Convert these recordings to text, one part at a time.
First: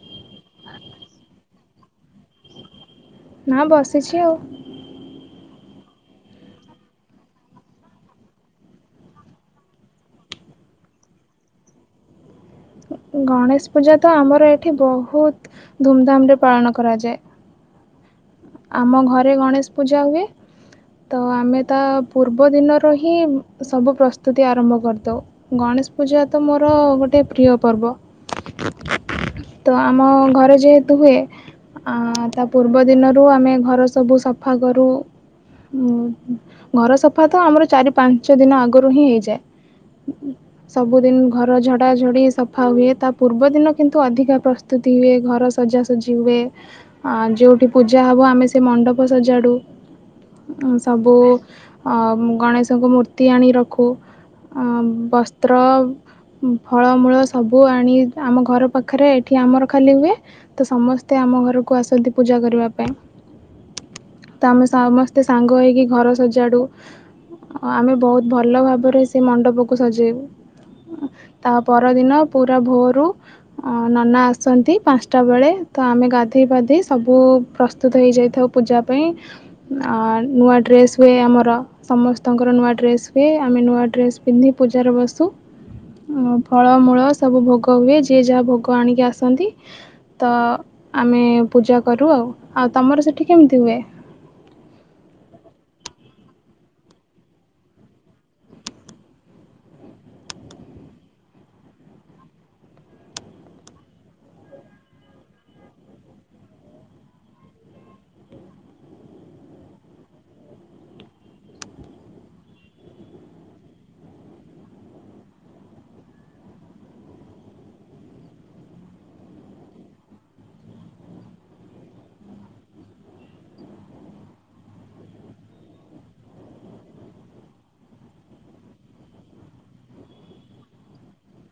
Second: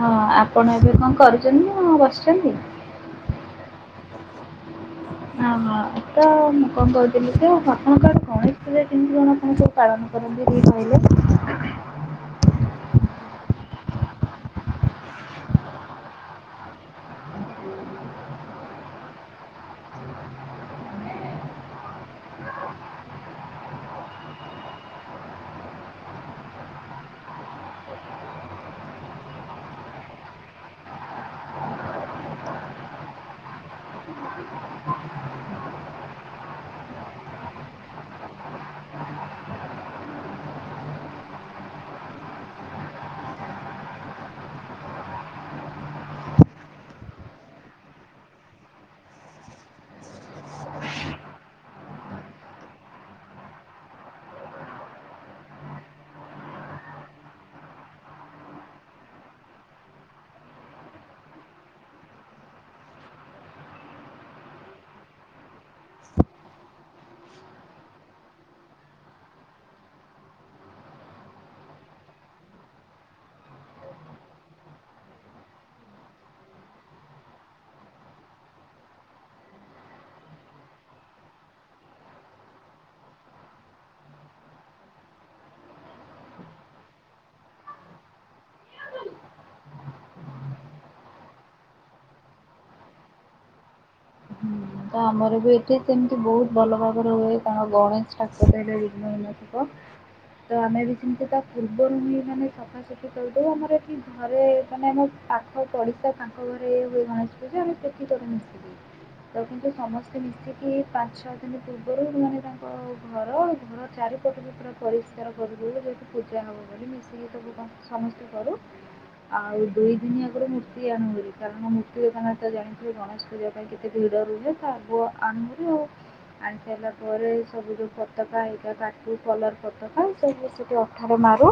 ହଁ ଆପଣ ଏବେ କଣ କରୁଛନ୍ତି ନା ବସିଛନ୍ତି? ନା ବସିଛି ଆଉ। ଓହୋ ତ ମୁଁ କଅଁ କହୁଥିଲି କି ଆପଣଙ୍କର ଗଣେଶ ପୂଜା କେମିତି କଣ ପହଞ୍ଚେ? ପାଳନ କରନ୍ତି ଟିକେ କହିଲେ ଗଣେଶ ପୂଜା ତ ଆମର ଏଠି ବହୁତ୍ ଧୂମଧାମ୍ ରେ ପାଳନ କରାଯାଏ। ଆମ ଘରେ ଗଣେଶ୍ ପୂଜା ହୁଏ ତ ଆମେ ତା ପୂର୍ବ ଦିନରୁ ହିଁ ସବୁ ପ୍ରସ୍ତୁତି ଆରମ୍ଭ କରିଦଉ। ଗଣେଶ ପୂଜା ତ ମୋର ଗୋଟେ ପ୍ରିୟ ପର୍ବ। ତ ଆମ ଘରେ ଯେହେତୁ ହୁଏ ଅଁ ତାପୂର୍ବ ଦିନ ରୁ ଆମେ ଘର ସବୁ ସଫା କରୁ ହୁଁ ଘର ସଫା ତ ଆମର ଚାରି ପାଞ୍ଚ ଦିନ ଆଗରୁ ହିଁ ହେଇଯାଏ। [inaudible] ସବୁଦିନ୍ ଘର ଝଡା ଝଡି ସଫା ହୁଏ ତା ପୂର୍ବ ଦିନ କିନ୍ତୁ ଅଧିକା ପ୍ର ପ୍ରସ୍ତୁତି ନିଏ ଘର ସଜାସଜି ହୁଏ ଆଁ ଯୋଉଠି ପୂଜା ହବ ଆମେ ସେ ମଣ୍ଡପ ସଜାଡ଼ୁ ଅ ସବୁ ଅ ଗଣେଶଙ୍କୁ ମୂର୍ତ୍ତି ଆଣି ରଖୁ ଅଁ ବସ୍ଥ୍ର ଫଳମୂଳ ସବୁ ଆଣି ଆମ ଘର ପାଖରେ ଏଇଠି ଆମର ଖାଲି ହୁଏ। ତ ସମସ୍ତେ ଆମ ଘରୁକୁ ଆସନ୍ତି ପୂଜା କରିବା ପାଇଁ। ତ ଆମେ ସମସ୍ତେ ସାଙ୍ଗ ହେଇକି ଘର ସଜାଡ଼ୁ। ଆଃ ଆମେ ବହୁତ ଭଲ ଭାବରେ ସେ ମଣ୍ଡପକୁ ସଜେଇବୁ। ତା ପରଦିନ ପୁରା ଭୋରୁ ଅଁ ନନା ଆସନ୍ତି ପାନଷ୍ଟା ବେଳେ ତ ଆମେ ଗାଧେଇ ପାାଧେଇ ସବୁ ପ୍ରସ୍ତୁତ ହେଇଯାଇଥାଉ ପୂଜା ପାଇଁ। ଆଁ ନୂଆ ଡ୍ରେସ୍ ହୁଏ ଆମର। ସମସ୍ତଙ୍କର ନୂଆ ଡ୍ରେସ୍ ହୁଏ। ଆମେ ନୂଆ ଡ୍ରେସ ପିନ୍ଧି ପୂଜାରେ ବସୁ। ଉଁ ଫଳମୂଳ ସବୁ ଭୋଗ ହୁଏ। ଯିଏ ଯାହା ଭୋଗ ଆଣିକି ଆସନ୍ତି। ତ ଆମେ ପୂଜା କରୁ ଆଉ। ଆଉ ତମର ସେଇଠି କେମିତି ହୁଏ? ହୁଁ, ତ ଆମର ବି ଏଇଠି ସେମିତି ବହୁତ ଭଲ ଭାବରେ ହୁଏ, କାରଣ ଗଣେଶ ଠାକୁର ହେଲେ ବିଘ୍ନବିନାଶକ। ତ ଆମେ ବି ସେମିତି ତା ପୂର୍ବରୁ ହିଁ ମାନେ ସପ୍ ଫା ସଫି କରିଦଉ। ଆମର ଏଠି ଘରେ ମାନେ ଆମ ପାଖ ପଡ଼ିଶା ତାଙ୍କ ଘରେ ହୁଏ ଗଣେଶ ପୂଜା। ଆମେ ସେ ସେଇଠି କରୁ ମିଶିକି। ଆଉ କିନ୍ତୁ ସମସ୍ତେ ମିଶିକି ପାଞ୍ଚ ଛଅ ଦିନ ପୂର୍ବରୁ ହିଁ ମାନେ ତାଙ୍କ ଘର ଘର ଚାରିପଟ ଭିତର ପରିଷ୍କାର କରିଦଉ ଯୋଉଠି ପୂଜା ହବ ବୋଲି। ମିଶିକି ସବୁ କଂ ସମସ୍ତେ କରୁ। ଆଉ ଦୁଇ ଦିନି ଆଗୁରୁ ମୂର୍ତ୍ତି ଆଣୁ ଭାରି କାରଣ ମୂର୍ତ୍ତି ଦୋକାନଟା ଜାଣିଥିବେ ଗଣେଶ ପୂଜା ପାଇଁ କେତେ ଭିଡ ରୁହେ ତ ଆଗୁଆ ଆଣୁ ଭାରି ଆଉ। ଆଣି ସାରିଲା ପରେ ସବୁ ଯୋଉ ପତାକା [unintelligible] କାଟୁ, କଲର କ [unintelligible] ସବୁ ମିଶିକି ଅଠାରେ ମାରୁ।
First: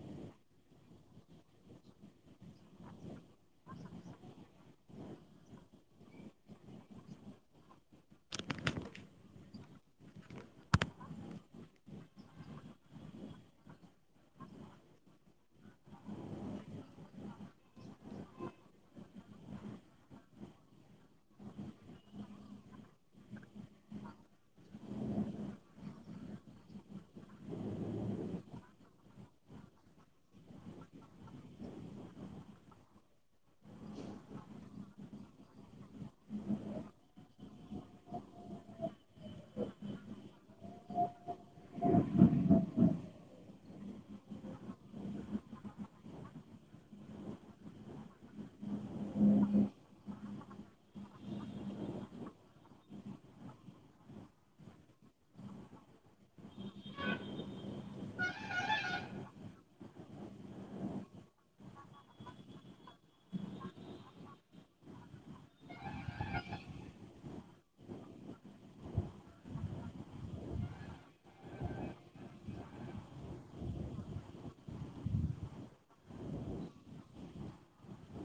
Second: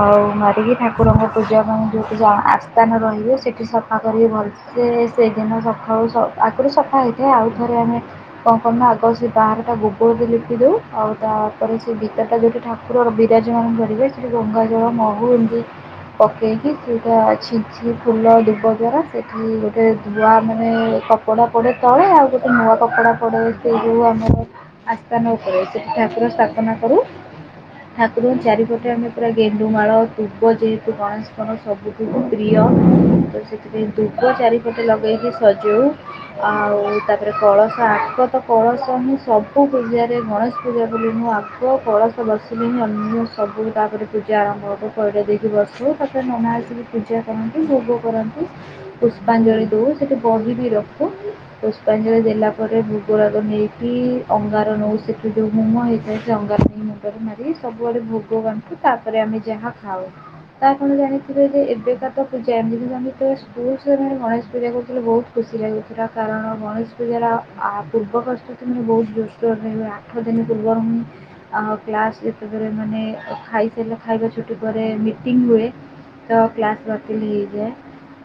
ଆଉ ମାରିକି ଠାକୁରଙ୍କ ପୂଜା ପାଇଁ ଯୋଉ [unintelligible] ଆସ୍ଥାନ ରହିବେ ସେଇଠି ସଫା କରିକି ଭଲସ୍ ସେ ସେଦିନ ସକାଳୁ ସ ଆଗୁରୁ ସଫା ହେଇଥାଏ ଆଉ ଥରେ ଆମେ କଣ କରୁ ନା ଆଗ ସେ ବାହାରଟା ଗୋବରରେ ଲିପି ଦଉ। ଆଉ ତା ପରେ ସେ ଭିତରଟା ଯୋଉଠି ଠାକ୍ କୁର ବିରାଜମାନ କରିବେ ସେଇଠି ଗଙ୍ଗା ଜଳ, ମହୁ ଏମିତି ପକେଇକି ସେଇଟା ଛିଞ୍ଚି ଫୁଲ ଦୁବ ଦ୍ଵାରା ସେଇଠି ଗୋଟେ ଧୂଆ ମାନେ କପ୍ ପଡା ପଡେ ତଳେ ଆଉ ଗୋଟେ ନୂଆ କପଡା ପଡେ ସେଇ ଯୋଉ ଆମର ଆସ୍ଥାନ ଉପରେ ସେଇଠି ଠାକୁର ସ୍ଥାପନା କରୁ। ଠାକୁରଙ୍କ ଚାରିପଟେ ଆମେ ପୁରା ଗେଣ୍ଡୁମାଳ, ଦୁବ ଯେହେତୁ ଗଣେଶଙ୍କର ସବୁ ଠୁ ପ୍ରିୟ ତ ସେଥିପାଇଁ ଦୁବ ଚାରିପଟେ ଲଗେଇକି ସଜଉ। ଆଉ ତା ପରେ କଳସ ଆଗ ତ କଳସ ହିଁ ସବୁ ପୂଜାରେ ଗଣେଶ ପୂଜା ବୋଲି ନୁହଁ ଆ ଗ କଳସ ବସିଲେ ହିଁ ଅନ୍ୟ ସବୁ ତା ପରେ ପୂଜା ଆରମ୍ଭ ହବ। ପଇଡ଼ ଦେଇକି ବସିବ। ତା ପରେ ନନା ଆସିକି ପୂଜା କରନ୍ତି, ଭୋଗ କରନ୍ତି, ପୁଷ୍ପାଞ୍ଜଳି ଦଉ। ସେଇଠି ବହିବି ରଖୁ। ପୁଷ୍ପାଞ୍ଜଳି ଦେଲା ପରେ ଭୋଗ ରାଗ ନେଇକି ଅଙ୍ଗାର ନଉ ସେଠୁ ଯୋଉ ହୁମୋ ହେଇଥାଏ ସେ ଅଙ୍ଗାର ନେଇ ମୁଁ ଣ୍ଡରେ ମାରିକି ସବୁଆଡ଼େ ଭୋଗ ବାଣ୍ଟୁ, ତା ପରେ ଆମେ ଯାହା ଖାଉ। ତ ଆପଣ ଜାଣିଥିବେ ଯେ ଏବେକା ତ ପୂଜା ଏମିତି। କିନ୍ତୁ ଆମେ ଯେତେବେଳେ ସ୍କୁଲ ସମୟରେ ଗଣେଶ ପୂଜା କରୁଥିଲୁ ବହୁତ ଖୁସି ଲାଗୁ [unintelligible] କାରଣ ଗଣେଶ ପୂଜାର ଆ ପୂର୍ବ ପ୍ରସ୍ତୁତି ମୁଁ ବହୁତ ଜୋରସୋରରେ ହୁଏ। ଆଠ ଦିନି ପୂର୍ବରୁ ହିଁ ଆଉ କ୍ଲାସ ଯେତେବେଳେ ମାନେ ଖାଇସାରିଲା ଖାଇବା ଛୁଟି ପରେ ମିଟିଂ ହୁଏ ତ କ୍ଲାସ ବାତିଲ୍ ହେଇଯାଏ।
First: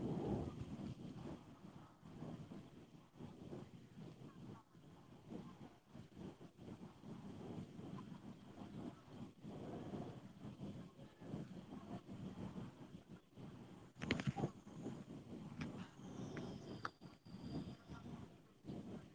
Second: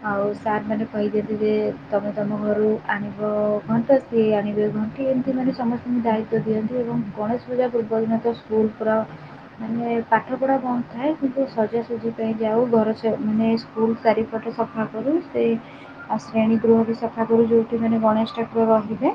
ଆଉ ସାରମାନେ କହି ଦିଅନ୍ତି ଯେ ତମେ ତମ ଘରୁ ଆଣିବ ଘଣ୍ଟ ସିଏ ଆଣିବେ ଘଣ୍ଟି। ଏମିତି ମାନେ ସମସ୍ତଙ୍କୁ ଦାୟିତ୍ଵ ଦିଅନ୍ତି ଏବଂ ଗଣେଶ ପୂଜା ପୂର୍ବ ଦିନ ତ ସ୍କୁଲ୍ ପୁରା ମାନେ ପାଠ ପଢା ବନ୍ଦ ଥାଏ। କିନ୍ତୁ ସଜାସଜି ପାଇଁ ଯାଉ। ଘର ସ ମାନେ ସ୍କୁଲ୍ ଚାରିପଟ ସଫା କରୁ। ସେଇ ଆ ଶ୍ରେଣୀ ଗୃହ ବି ସ ଫା କରୁ ଯୋଉଠି ମାନେ ଗଣେଶ ଠାକୁର ରହିବେ।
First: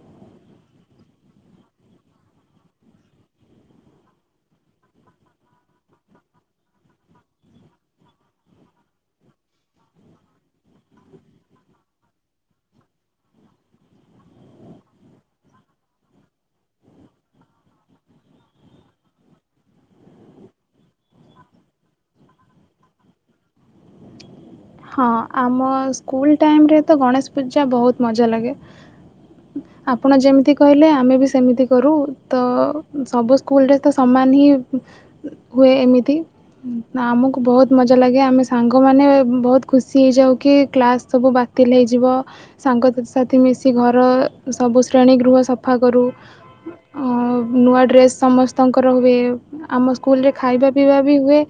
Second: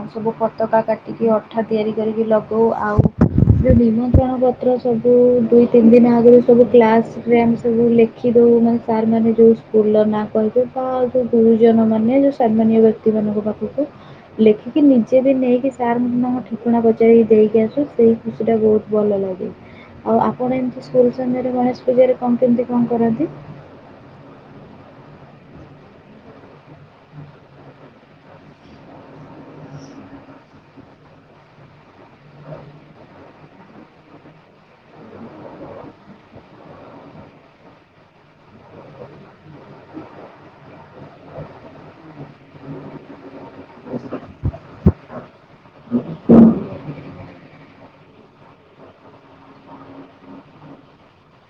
ଆଉ ସବୁ ପତକା କାଟିକି ଅଠା ତିଆରି କରିକି ଲଗଉ। ଆଉ [unintelligible] ନିମନ୍ତ୍ରଣ ପତ୍ର ସବୁ ଦୁଇ ତିନି ଦିନ ଆଗୁରୁ ସବୁ କ୍ଲାସରେ ଆମେ ସବୁ ଲେ ଲେଖିଦଉ ମାନେ ସାର୍ ମାନେ ଯୋଉ ସ୍କୁଲର ନାଁ କହିବେ ତ ସେ ଯୋଉ ଗୁରୁଜନ ମାନେ ଯଉ ସମ୍ମାନୀୟ ବ୍ୟକ୍ତି ମାନଙ୍କ ପାଖକୁ ଲେଖିକି ନିଜେ ବି ନେଇକି ସାର୍ ମନ ଠିକଣା ପଚାରି ଦେଇକି ଆସୁ ସେହି ମତେ ସେଇଟା ବହୁତ ଭଲ ଲାଗେ। ଆଉ ଆପଣ ଏମତି ସ୍କୁଲ ସମୟରେ ଗଣେଶ ପୂଜାରେ କଣ କେମତି କଣ କରନ୍ତି? ହଁ ଆମ ସ୍କୁଲ ଟାଇମରେ ତ ଗଣେଶ ପୂଜା ବହୁତ ମଜା ଲାଗେ। ଆପଣ ଯେମିତି କହିଲେ ଆମେ ବି ସେମିତି କରୁ ତ ସବୁ ସ୍କୁଲରେ ତ ସମାନ ହିଁ ହୁଏ ଏମିତି ଆମକୁ ବହୁତ ମଜା ଲାଗେ ଆମେ ସାଙ୍ଗମାନେ ବହୁତ ଖୁସି ହେଇଯାଉ କି କ୍ଲାସ୍ ସବୁ ବାତିଲ୍ ହେଇଯିବ। ସାଙ୍ଗସାଥି ମିଶି ଘର ସବୁ ଶ୍ରେଣୀ ଗୃହ ସଫା କରୁ। ଆଉ ନୂଆ ଡ୍ରେସ୍ ସମସ୍ତଙ୍କର ହୁଏ ଆମ ସ୍କୁଲରେ ଖାଇବା ପିଇବା ବି ହୁଏ।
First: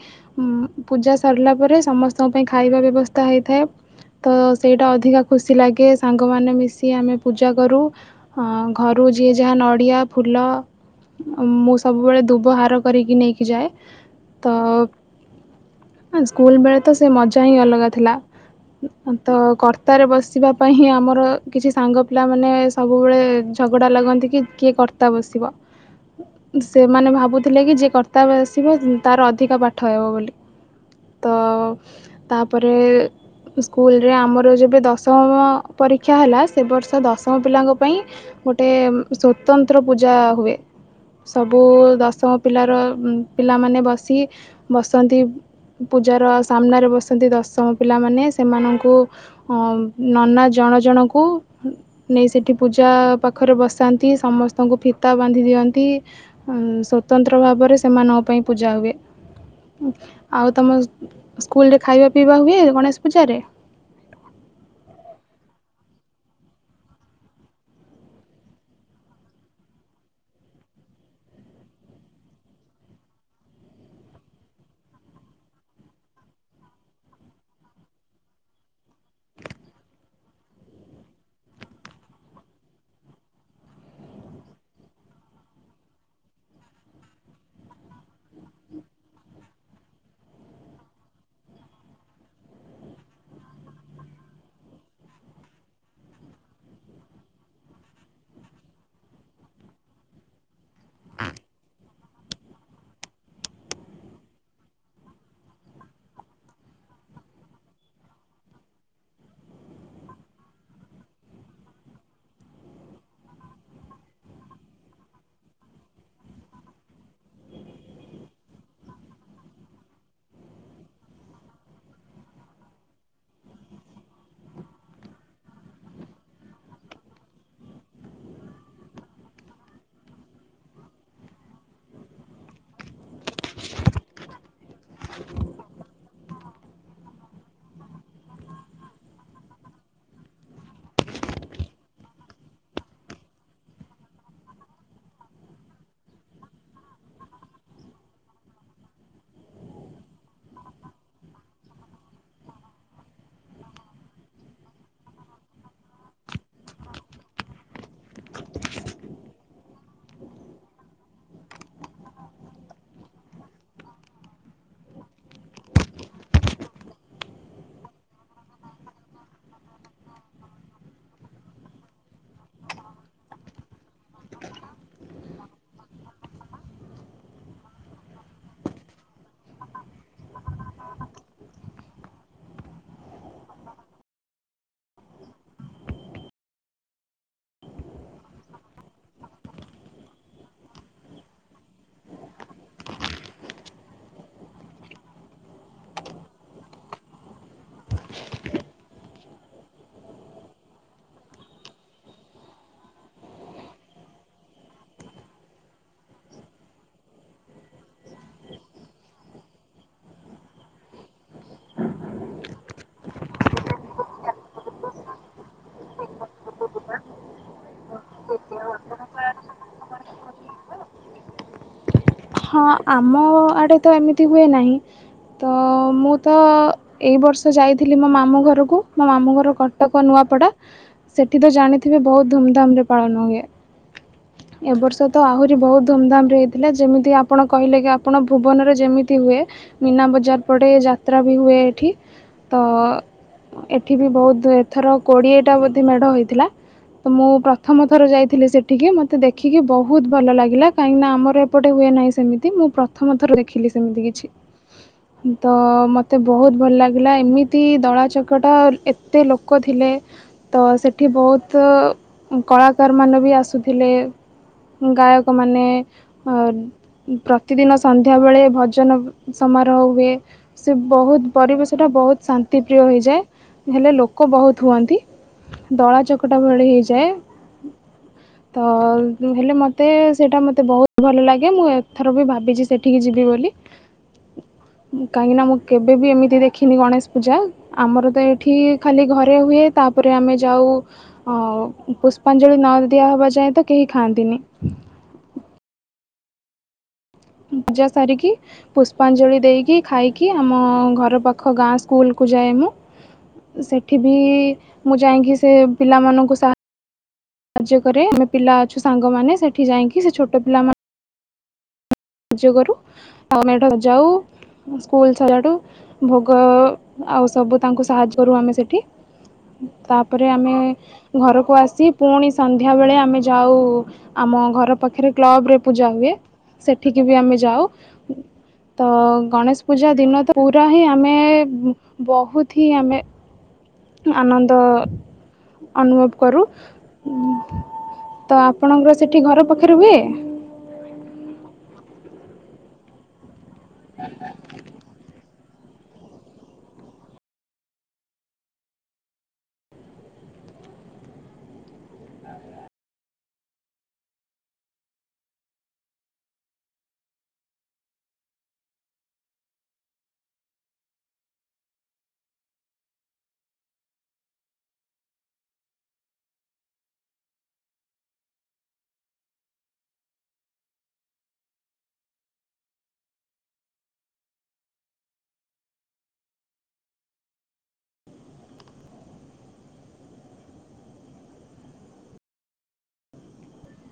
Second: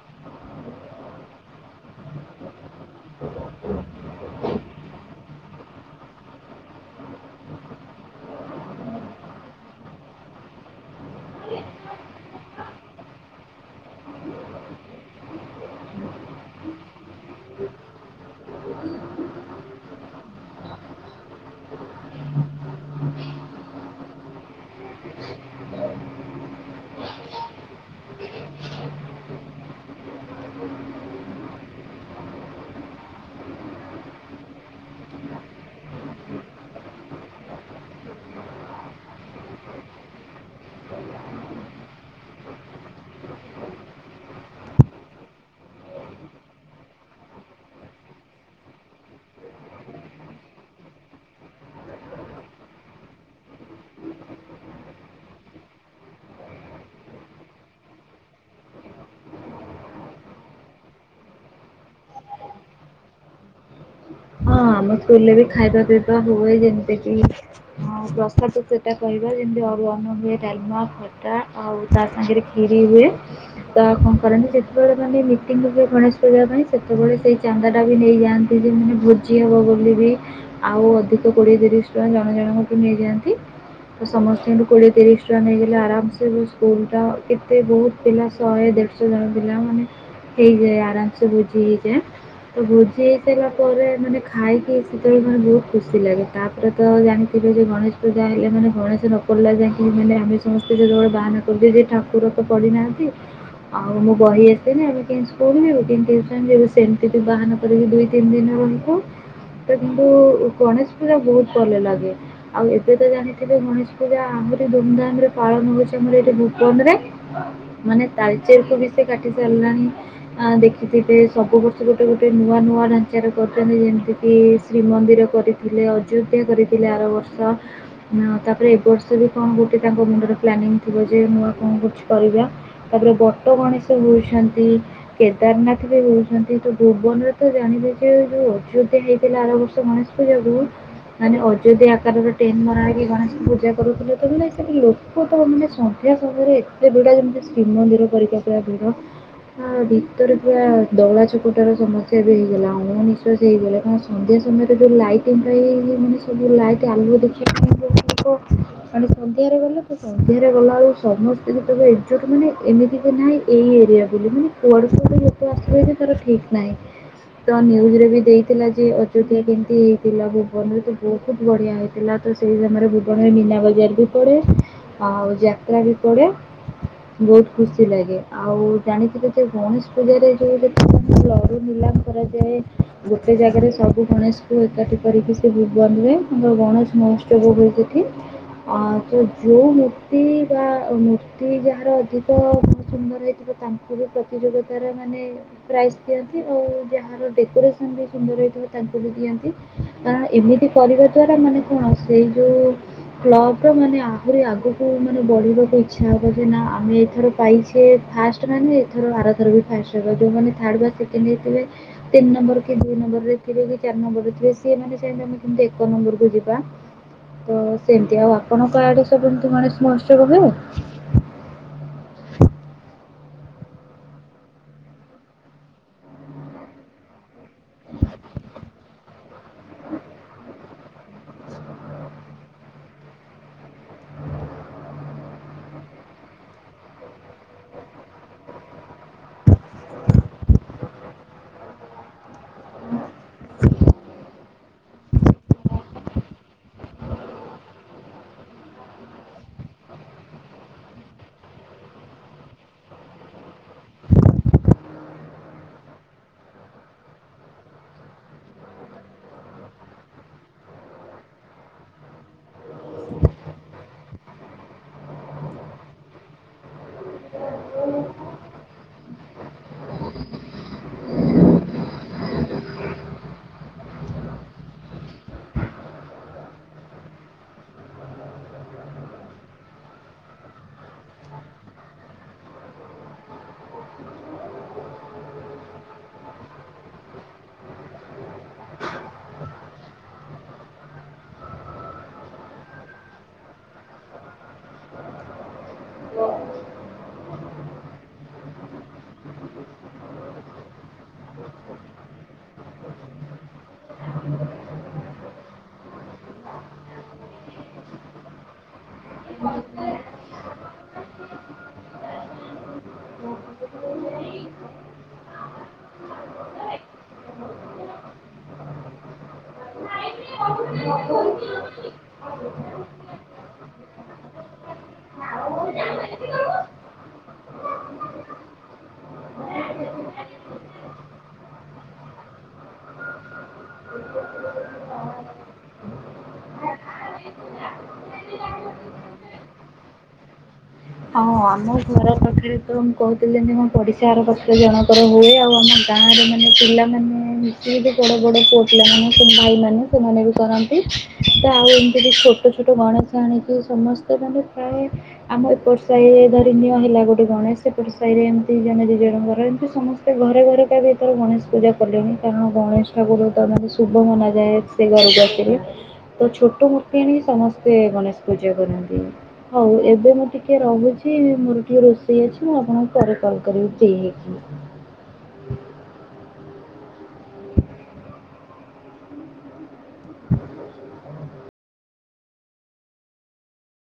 ଉଁ ପୂଜା ସରିଲା ପରେ ସମସ୍ତଙ୍କ ପାଇଁ ଖାଇବା ବ୍ୟବସ୍ଥା ହେଇଥାଏ। ତ ସେଇଟା ଅଧିକା ଖୁସି ଲାଗେ ସାଙ୍ଗମାନେ ମିଶି ଆମେ ପୂଜା କରୁ। ହଁ ଘରୁ ଯିଏ ଯାହା ନଡ଼ିଆ ଫୁଲ ମୁଁ ସବୁବେଳେ ଧୁବହାର କରିକି ନେଇକି ଯାଏ ତ ହଁ ସ୍କୁଲ ବେଳେ ତ ସେ ମଜା ହିଁ ଅଲଗା ଥିଲା। ତ କର୍ତ୍ତାରେ ବସିବା ପାଇଁହିଁ ଆମର କିଛି ସାଙ୍ଗ ପିଲା ମାନେ ସବୁବେଳେ ଝଗଡ଼ା ଲାଗନ୍ତି କି କିଏ କର୍ତ୍ତା ବସିବ? [unintelligible] ସେମାନେ ଭାବୁଥିଲେ କି ଯିଏ କର୍ତ୍ତା ବସିବ ତାର ଅଧିକ ପାଠ ହେବ ବୋଲି। ତ ତାପରେ ସ୍କୁଲରେ ଆମର ଯେବେ ଦଶମ ପରୀକ୍ଷା ହେଲା ସେ ବର୍ଷ ଦଶମ ପିଲାଙ୍କ ପାଇଁ ଗୋଟେ ସ୍ଵତନ୍ତ୍ର ପୂଜା ହୁଏ। ସବୁ ଦଶମ ପିଲାର ପିଲାମାନେ ବସି ବସନ୍ତି। ପୂଜାର ସାମ୍ନାରେ ବସନ୍ତି ଦଶମ ପିଲାମାନେ ସେମାନଙ୍କୁ ନନା ଜଣ ଜଣଙ୍କୁ ନେଇ ସେଇଠି ପୂଜା ପାଖରେ ବସାନ୍ତି ସମସ୍ତଙ୍କୁ ଫିତା ବାନ୍ଧି ଦିଅନ୍ତି। ଉଁ ସ୍ୱତନ୍ତ୍ର ଭାବରେ ସେମାନଙ୍କ ପାଇଁ ପୂଜା ହୁଏ। ଆଉ ତମ ସ୍କୁଲରେ ଖାଇବା ପିଇବା ହୁଏ ଗଣେଶ ପୂଜା ରେ? ହଁ ଆମ ସ୍କୁଲରେ ବି ଖାଇବା ପିଇବା ହୁଏ ଯେମତି କି ହଁ ପ୍ରସାଦ ସେଟା କହିବା ଯେମିତି ଅରୁଆ ଅନ୍ନ ହୁଏ ଡାଲମା ହୁଏ। ଟା ଆଉ ତା ସାଙ୍ଗରେ କ୍ଷୀରି ହୁଏ। ତ କଣ କରନ୍ତି ଯେତେବେଳେ ମାନେ ମିଟିଙ୍ଗ ହୁଏ ଗଣେଶ ପୂଜା ପାଇଁ ସେତେବେଳେ ସେଇ ଚାନ୍ଦା ଟା ବି ନେଇଯାଆନ୍ତି। ଦିଦିନ ଭୋଜି ଜି ହେବ ବୋଲି ବି ଆଉ ଅଧିକ କୋଡ଼ିଏ ତିରିଶ ଟଙ୍କା ଜଣ ଜଣଙ୍କଠୁ ନେଇଯାଆନ୍ତି। ତ ସମସ୍ତଠୁ କୋଡ଼ିଏ ତିରିଶ ଟଙ୍କା ନେଇଗଲେ ଆରାମସେ ସ୍କୁଲଟା କେତେ ବହୁତ ପିଲା ଶହେ ଦେବେ। ପିଲା ମାନେ ହେଇଯାଏ ଆରାମସେ ଭୋଜି ହେଇଯାଏ। ତ ଭୋଜି ହେଇ ସାଇଲା ପରେ ମାନେ ଖାଇକି ସେତେବେଳେ ମାନେ ବହୁତ ଖୁସି ଲାଗେ ତାପରେ ତ ଜାଣିଥିବେ ଯେ ଗଣେଶ ପୂଜା ହେଲେ ମାନେ ଗଣେଶ ନ ପଡିଲା ଯାଇକି ମାନେ ଆମେ ସମସ୍ତେ ଯେତେବେଳେ ବାହାନ କରୁ ଯେ ଠାକୁର ତ ପଡିନାହାନ୍ତି। ଆଉ ମୁଁ ବହି ଆସିନାହିଁ ଆମ କେମତି ସ୍କୁଲ୍ ଯିବୁ କେମତି ଟିଉସନ୍ ଯିବୁ ସେମିତି ବାହାନା କରିକି ଦୁଇ ତିନି ଦିନ ବେଳକୁ ତ କିନ୍ତୁ ଗଣେଶ ପୂଜା ବହୁତ ଭଲ ଲାଗେ। ଆଉ ଏବେ ତ ଜାଣିଥିବେ ଗଣେଶ ପୂଜା ଆହୁରି ଧୁମଧାମ ରେ ପାଳନ ହଉଛି ଆମର ଏଇଠି ଭୁବନ ରେ। ମାନେ ତାଲଚେରକୁ ବି ସେ କାଟି ସାରିଲାଣି। ଆ ଦେଖିଥିବେ ସବୁ ବର୍ଷ ଗୋଟେ ଗୋଟେ ନୂଆ ନୂଆ ଢାଞ୍ଚାରେ କରିଥାନ୍ତି ଯେମିତି କି ଶ୍ରୀମନ୍ଦିର କରିଥିଲେ ଅଯୋଧ୍ୟା କରିଥିଲେ ଆର ବର୍ଷ। ତାପରେ ଏବ ବର୍ଷ ବି କଣ ଗୋଟେ ତାଙ୍କ ମୁଣ୍ଡରେ ପ୍ଲାନିଂ ଥିବ ଯେ ନୂଆ କଣ କଛି କରିବା। ତା ପରେ ବଟ ଗଣେଶ ହଉଛନ୍ତି କେଦାରନାଥ ବି ହଉଛନ୍ତି ତ ଭୁବନରେ ତ ଜାଣିବେ ଯେ ଯୋଉ ଅଯୋ ହେଇଥିଲା ଆର ବର୍ଷ ଗଣେଶ ପୂଜା କୁ ମାନେ ଅଯୋଦି ଆକାରରେ ଟେନ ମରାଣିକି ଗଣେଶଙ୍କୁ ପୂଜା କରୁଥିଲେ ତ ନେଇସାରି ଲୋକ ତ ମାନେ ସନ୍ଧ୍ୟା ସମୟରେ ଏତେ ଭିଡ ଯେମିତି ଶ୍ରୀମନ୍ଦିର ପରୀକ୍ଷା ପା ଭିଡ ଆ ଭିତରେ ପୁରା ଦଳାଚକଟା ର ସମସ୍ୟା ବି ହେଇଗଲା ଅଣ ନିିଶ୍ଵାସ ହେଇଗଲା। ହ ସନ୍ଧ୍ୟା ସମୟରେ ଯଉଁ ଲାଇଟିଂ ପାଇଁ ମାନେ ସବୁ ଲାଇଟ୍ ଆଲୁଅ ଦେଖିବା ପାଇଁ ହବ କଣି ସନ୍ଧ୍ୟାରେ ଗଲେ ତୁ ସନ୍ଧ୍ୟାରେ ଗଲା ଆଉ ସମସ୍ତେ ତବେ ଏକଜୁଟ ମାନେ ଏମିତି ବି ନାହିଁ ଏଇ ଏରିଆ ବୋଲି ମାନେ କୁଆଡୁ କୁଆଡୁ ଲୋକ ଆସିଥିବେ ଯେ ତାର ଠିକ ନାହିଁ ତ ନିୟୁଜ ରେ ବି ଦେଇ ଥିଲା ଯେ ଅଯୋଧ୍ୟା କେମତି ହେଇଥିଲା ଭୁବନରୁ ତ ବହୁତ ବଢିଆ ହେଇଥିଲା ତ ସେଇ ସମୟ ରେ ଆପରେ ମୀନା ବଜାର ବି ପଡ଼େ ଆଉ ଯାତ୍ରା ବି ପଡ଼େ। ବହୁତ ଖୁସି ଲାଗେ ଆଉ ଜାଣିଥିଲେ ଯେ ଗଣେଶ ପୂଜାରେ ଯୋଉ ଲଡୁ ଥିଲା କରାଯାଏ। ଗୋଟେ ଜାଗାରେ ସବୁ ଗଣେଶକୁ ଏକାଠି କରିକି ସେ ଭୁବନରେ ତାଙ୍କର ଗଣେଶ ମହୋତ୍ସବ ହୁଏ ସେଠି। ଅ ତ ଯୋଉ ମୂର୍ତ୍ତି ବା ମୂର୍ତ୍ତି ଯାହାର ଅଧିକ ସୁନ୍ଦର ହେଇଥିବ ତା ତାକୁ ବି ପ୍ରତିଯୋଗତାରେ ମାନେ ପ୍ରାଇଜ ଦିଅନ୍ତି ଆଉ ଯାହାର ଡେକୋରେ ସନରେ ସୁନ୍ଦର ହେଇଥିବ ତାଙ୍କୁ ବି ଦିଅନ୍ତି। ଆ ଏମିତି କରିବା ଦ୍ଵାରା ମାନେ କଣ ସେଇ ଯୋଉ କ୍ଲବର ମାନେ ଆହୁରି ଆଗକୁ ମାନେ ବଢିବାକୁ ଇଚ୍ଛା ହବ ଯେ ନା ଆମେ ଏଥର ପାଇଛେ ଫାଷ୍ଟ ପାଇଚେ ମାନେ ଆର ଥର ବି ଫାର୍ଷ୍ଟ ହେବା ଯୋଉ ମାନେ ଥାର୍ଡ ବା ସେକେଣ୍ଡ ହେଇଥିବେ ତିନ ନମ୍ବର କି ଦୁଇ ନମ୍ବର ରେ ଥିବ କି ଚାରି ନମ୍ବର ଥିବେ ସେ ମାନେ ଚାହିଁବେ କି ଆମେ କେମିତି ଏକ ନମ୍ବରକୁ ଯିବା। ତ ସେମିତି ଆଉ ଆପଣଙ୍କ ଆଡେ ସବୁ ଏମିତି ଗଣେଶ ମହୋତ୍ସବ ହୁଏ। ହଁ ଆମ ଆଡେ ତ ଏମିତି ହୁଏ ନାହିଁ। ତ ମୁଁ ତ ଏଇ ବର୍ଷ ଯାଇଥିଲି ମୋ ମାମୁଁ ଘରକୁ ମୋ ମାମୁଁ ଘର କ ଟକ ନୂଆପଡା ସେଠି ତ ଜାଣିଥିବେ ବହୁତ ଧୁମଧାମରେ ପାଳନ ହୁଏ। ଏ ବର୍ଷ ତ ଆହୁରି ବହୁତ ଧୁମଧାମରେ ହେଇଥିଲା ଯେମିତି ଆପ ଆପଣ କହିଲେ କି ଆପଣ ଭୁବନରେ ଯେମିତି ହୁଏ ମୀନା ବଜାର ପଡେ ଯାତ୍ରା ବି ହୁଏ ଏଠି। ତ ଏଠି ବି ବହୁତ ଏଥର କୋଡ଼ିଏଟା ବୋଧେ ମେଢ ହେଇଥିଲା। ତ ମୁଁ ପ୍ରଥମ ଥର ଯାଇଥିଲି ସେଠିକି ମୋତେ ଦେଖିକି ବହୁତ ଭଲ ଲାଗିଲା କାହିଁକି ନା ଆମର ଏପଟେ ହୁଏ ନାହିଁ। ସେମିତି ମୁଁ ପ୍ରଥମ ଥର ଦେଖିଲି ସେମିତି କିଛି। ତ ମତେ ବହୁତ ଭଲ ଲାଗିଲା ଏମିତି ଦଳାଚକଟା ଏତେ ଲୋକ ଥିଲେ। ତ ସେଠି ବହୁତ କଳାକାର ମାନେ ବି ଆସିଥିଲେ। ଗାୟକମାନେ ଅ ପ୍ରତିଦିନ ସନ୍ଧ୍ୟାବେଳେ ଭଜନ ସମାରୋହ ହୁଏ। ସେ ବହୁତ ପରିବେଶଟା ବହୁତ ଶାନ୍ତିପ୍ରିୟ ହେଇଯାଏ ହେଲେ ଲୋକ ବହୁତ ହୁଅନ୍ତି। ଦଳା ଚକଟା ଭଳି ହେଇଯାଏ। ତ ହେଲେ ମତେ ସେଇଟା ମୋତେ ବହୁତ ଭଲ ଲାଗେ ମୁଁ ଏ ଥର ବି ଭାବିଛି ସେଠିକି ଯିବି ବୋଲି। କାହିଁକି ନା ମୁଁ କେବେବି ଏମିତି ଦେଖିନି ଗଣେଶ ପୂଜା। ଆମର ତ ଏଇଠି ଖାଲି ଘରେ ହୁଏ, ତାପରେ ଆମେ ଯାଉ ଆଉ ପୁଷ୍ପାଞ୍ଜଳି ନ ଦିଆହେବା ଯାଏଁ ତ, କେହି ଖାଆନ୍ତିନି। ପୂଜା ସାରିକି ପୁଷ୍ପାଞ୍ଜଳି ଦେଇକି, ଖାଇକି, ଆମ ଘର ପାଖ ଗାଁ ସ୍କୁଲକୁୁ ଯାଏ ମୁଁ। ସେଠି ବି ମୁଁ ଯାଇକି, ସେ ପିଲାମାନଙ୍କୁ ସା ସାହାଯ୍ୟ କରେ, ଆମେ ପିଲା ଅଛୁ ସାଙ୍ଗମାନେ, ସେଠି ଯାଇକି ସେ ଛୋଟ ପିଲାମାନେ ସାହାଯ୍ୟ କରୁ, ଆଉ ମେଢ଼ ଯାଉ। ସ୍କୁଲ ସଇଲାଠୁ, ଭୋଗ ଆଉ ସବୁ ତାଙ୍କୁ ସାହାଯ୍ୟ କରୁ ଆମେ ସେଇଠି। ତାପରେ ଆମେ ଘରକୁ ଆସି, ପୁଣି ସନ୍ଧ୍ୟା ବେଳେ ଆମେ ଯାଉ ଆମ ଘର ପାଖରେ କ୍ଲବରେ ପୂଜା ହୁଏ। ସେଠିକି ବି ଆମେ ଯାଉ। ତ, ଗଣେଶ ପୂଜା ଦିନ ତ ପୁରା ହିଁ ଆମେ, ବହୁତ ହିଁ ଆମେ ଆନନ୍ଦ [unintelligible] ଅନୁଭବ କରୁ, ତ ଆପଣଙ୍କର ସେଠି ଘର ପାଖରେ ହୁଏ? ହଁ, ଆମ ଘର ପାଖରେ ତ ମୁଁ କହୁଥିଲି ଯେ ମ ପଡିଶା ଘର ପାଖରେ ଜଣଙ୍କର ହୁଏ ଆଉ ଆମ ଗାଁରେ ମାନେ ପିଲାମାନେ ସିଏ ବି ବଡ଼ ବଡ଼ ପୁଅ ପିଲାମାନେ, ସେ ଭାଇମାନେ, ସେମାନେ ବି କରନ୍ତି। ତ ଆଉ ଏମିତି ବି ଛୋଟ ଛୋଟ ଗଣେଶ ଆଣିିକି ସମସ୍ତେ ମାନେ ପ୍ରାୟ ଆମ ଏପର୍ ସାହିରେ ଧରିନିଅ ହେଲା ଗୋଟେ ଗଣେଶ, ସେପଟେ ସାହିରେ ଏମିତି ଜଣେ ଦୁଇ ଜଣଙ୍କର ଏମିତି ସମସ୍ତେ ଏ ଘରେ ଘରେ କ ବି ଏଥର ଗଣେଶ ପୂଜା କଲେଣି, କାରଣ ଗଣେଶ ଠାକୁର ତ ମାନେ ଶୁଭ ମନାଯାଏ। ସେ ଘରକୁ ଆସିକି ତ ଛୋଟ ମୂର୍ତ୍ତି ଆଣିକି ସମସ୍ତେ ଗଣେଶ ପୂଜା କରନ୍ତି, ହଉ ଏବେ ମୁଁ ଟିକେ ଟିକେ ରହୁଚି, ମୋର ଟିକେ ରୋଷେଇ ଅଛି, ମୁଁ ଆପଣଙ୍କୁ ପରେ କଲ କରିବି, ଫ୍ରି ହେଇକି।